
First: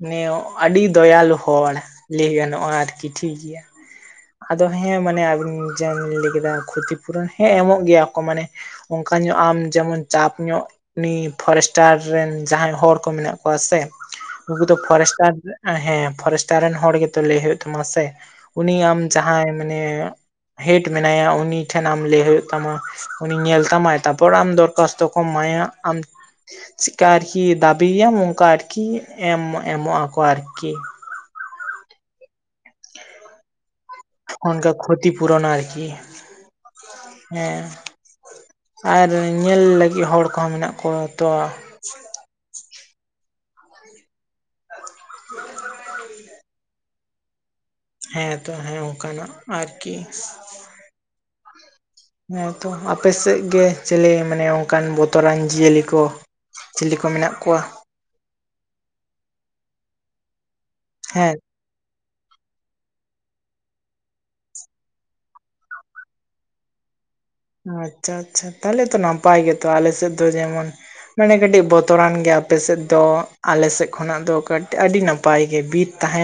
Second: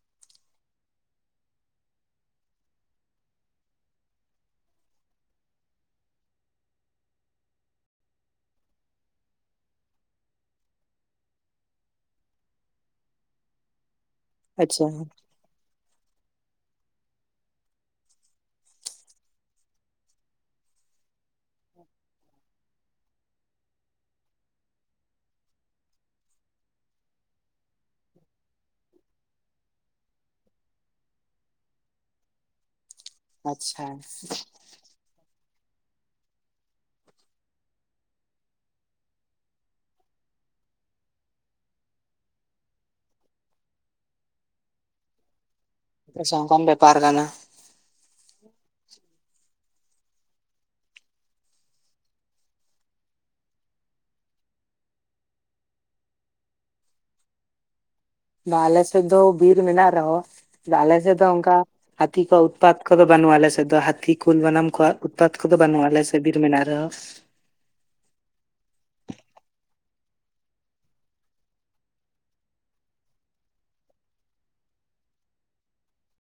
[SPEAKER 1] ᱱᱮᱭᱚ ᱟᱰᱤ ᱫᱚᱭᱟᱞᱚ ᱦᱚᱲ ᱞᱮᱭ ᱜᱟᱱᱚᱜᱼᱟ ᱟᱨᱠᱤ ᱴᱷᱤᱠ ᱜᱮᱭᱟ ᱟᱫᱚ ᱦᱮᱸ ᱢᱟᱱᱮ ᱟᱵᱤᱱ ᱡᱟ ᱵᱤᱱ ᱞᱮ ᱠᱮᱫᱟ ᱠᱷᱚᱛᱤ ᱯᱩᱨᱚᱱ ᱦᱮᱸ ᱮᱢᱚᱜ ᱜᱮᱭᱟ ᱠᱚ ᱢᱟᱱᱮ ᱚᱝᱠᱟ ᱧᱚᱜ ᱟᱢ ᱡᱮᱢᱚᱱ ᱪᱟᱯ ᱧᱚᱜ ᱩᱱᱤ ᱯᱷᱚᱨᱮᱥ ᱴᱟᱨ ᱨᱮᱱ ᱡᱟᱦᱟᱸᱭ ᱦᱚᱲ ᱠᱚ ᱢᱮᱱᱟᱜ ᱠᱚᱣᱟ ᱥᱮ ᱩᱱᱠᱩ ᱫᱚ
[SPEAKER 2] ᱟᱪᱪᱷᱟ
[SPEAKER 1] ᱯᱷᱚᱨᱮᱥᱴᱟᱨ ᱦᱮ ᱯᱷᱚᱨᱮᱥᱴᱟᱨ ᱨᱮᱱ ᱦᱚᱲ ᱜᱮᱛᱚ ᱞᱮᱭ ᱦᱩᱭᱩᱜ ᱛᱟᱢᱟ ᱥᱮ ᱩᱱᱤ ᱟᱢ ᱡᱟᱦᱟᱭ ᱢᱟᱱᱮ ᱦᱮᱰ ᱢᱮᱱᱟᱭᱟ ᱩᱱᱤ ᱴᱷᱮᱱ ᱟᱢ ᱞᱮᱭ ᱦᱩᱭᱩᱜ ᱛᱟᱢᱟ ᱩᱱᱤ ᱧᱮᱞ ᱛᱟᱢᱟᱭ ᱛᱟᱨᱯᱚᱨ ᱟᱢ ᱫᱚᱨᱠᱥᱛᱚ ᱠᱚ ᱮᱢᱟᱭᱟ ᱟᱢ ᱪᱤᱠᱟ ᱟᱨ ᱠᱤ ᱫᱟᱵᱤᱭᱟᱢ ᱚᱱᱠᱟ ᱟᱨᱠᱤ ᱮᱢ ᱮᱢᱚᱜ ᱟᱠᱚ ᱟᱨᱠᱤ
[SPEAKER 2] ᱟᱪᱷᱟ
[SPEAKER 1] ᱚᱝᱠᱟ ᱠᱷᱚᱛᱤ ᱯᱩᱨᱚᱱᱟ ᱟᱨ ᱠᱤ ᱦᱮ ᱟᱨ ᱧᱮᱞ ᱞᱟᱹᱜᱤᱫ ᱦᱚᱲ ᱠᱚᱦᱚ ᱢᱮᱱᱟᱜ ᱠᱚᱣᱟ ᱛᱚ
[SPEAKER 2] ᱟᱪᱷᱟ ᱚᱱᱠᱟᱱ ᱵᱮᱯᱟᱨ ᱠᱟᱱᱟ
[SPEAKER 1] ᱦᱮ ᱛᱚ ᱦᱮ ᱚᱱᱠᱟᱱᱟᱜ ᱟᱨᱠᱤ
[SPEAKER 2] [inaudible]
[SPEAKER 1] ᱦᱮ ᱛᱚ ᱟᱯᱮ ᱥᱮ ᱜᱮ ᱪᱮᱞᱮ ᱢᱟᱱᱮ ᱚᱱᱠᱟᱱ ᱵᱚᱛᱚᱨᱟᱱ ᱡᱤᱭᱟᱹᱞᱤ ᱠᱚ ᱪᱤᱞᱤ ᱠᱚ ᱢᱮᱱᱟᱜ ᱠᱚᱣᱟ
[SPEAKER 2] ᱟᱞᱮ ᱥᱮᱫ ᱫᱚ ᱵᱤᱨ ᱢᱮᱱᱟᱜ ᱨᱮᱦᱚᱸ ᱟᱞᱮ ᱥᱮᱫ ᱫᱚ
[SPEAKER 1] ᱦᱮᱸ
[SPEAKER 2] ᱚᱝᱠᱟ ᱦᱟᱛᱤ ᱠᱚ ᱩᱛᱯᱟᱛ ᱠᱚᱫᱚ ᱵᱟᱱᱩᱜ ᱟᱞᱮ ᱥᱮᱫ ᱫᱚ ᱦᱟᱛᱤ ᱠᱩᱞ ᱵᱟᱱᱟᱢ ᱠᱚᱣᱟ ᱩᱛᱯᱟᱛ ᱠᱚᱫᱚ ᱵᱟᱱᱩᱜ ᱟᱞᱮ ᱥᱮᱫ ᱵᱤᱨ ᱢᱮᱱᱟᱜ ᱨᱮᱦᱚ
[SPEAKER 1] ᱟᱪᱷᱟ ᱟᱪᱷᱟ ᱛᱟᱦᱞᱮ ᱛᱚ ᱱᱟᱯᱟᱭ ᱜᱮᱛᱚ ᱟᱞᱮ ᱥᱮᱫ ᱫᱚ ᱡᱮᱢᱚᱱ ᱢᱟᱱᱮ ᱠᱟᱹᱴᱤᱡ ᱵᱚᱛᱚᱨᱟᱱ ᱜᱮ ᱟᱯᱮ ᱥᱮᱫ ᱫᱚ ᱟᱞᱮ ᱥᱮᱫ ᱠᱷᱚᱱᱟᱜ ᱫᱚ ᱠᱟᱹ ᱟᱹᱰᱤ ᱱᱟᱯᱟᱭ ᱜᱮ ᱵᱤᱨ ᱛᱟᱦᱮᱱ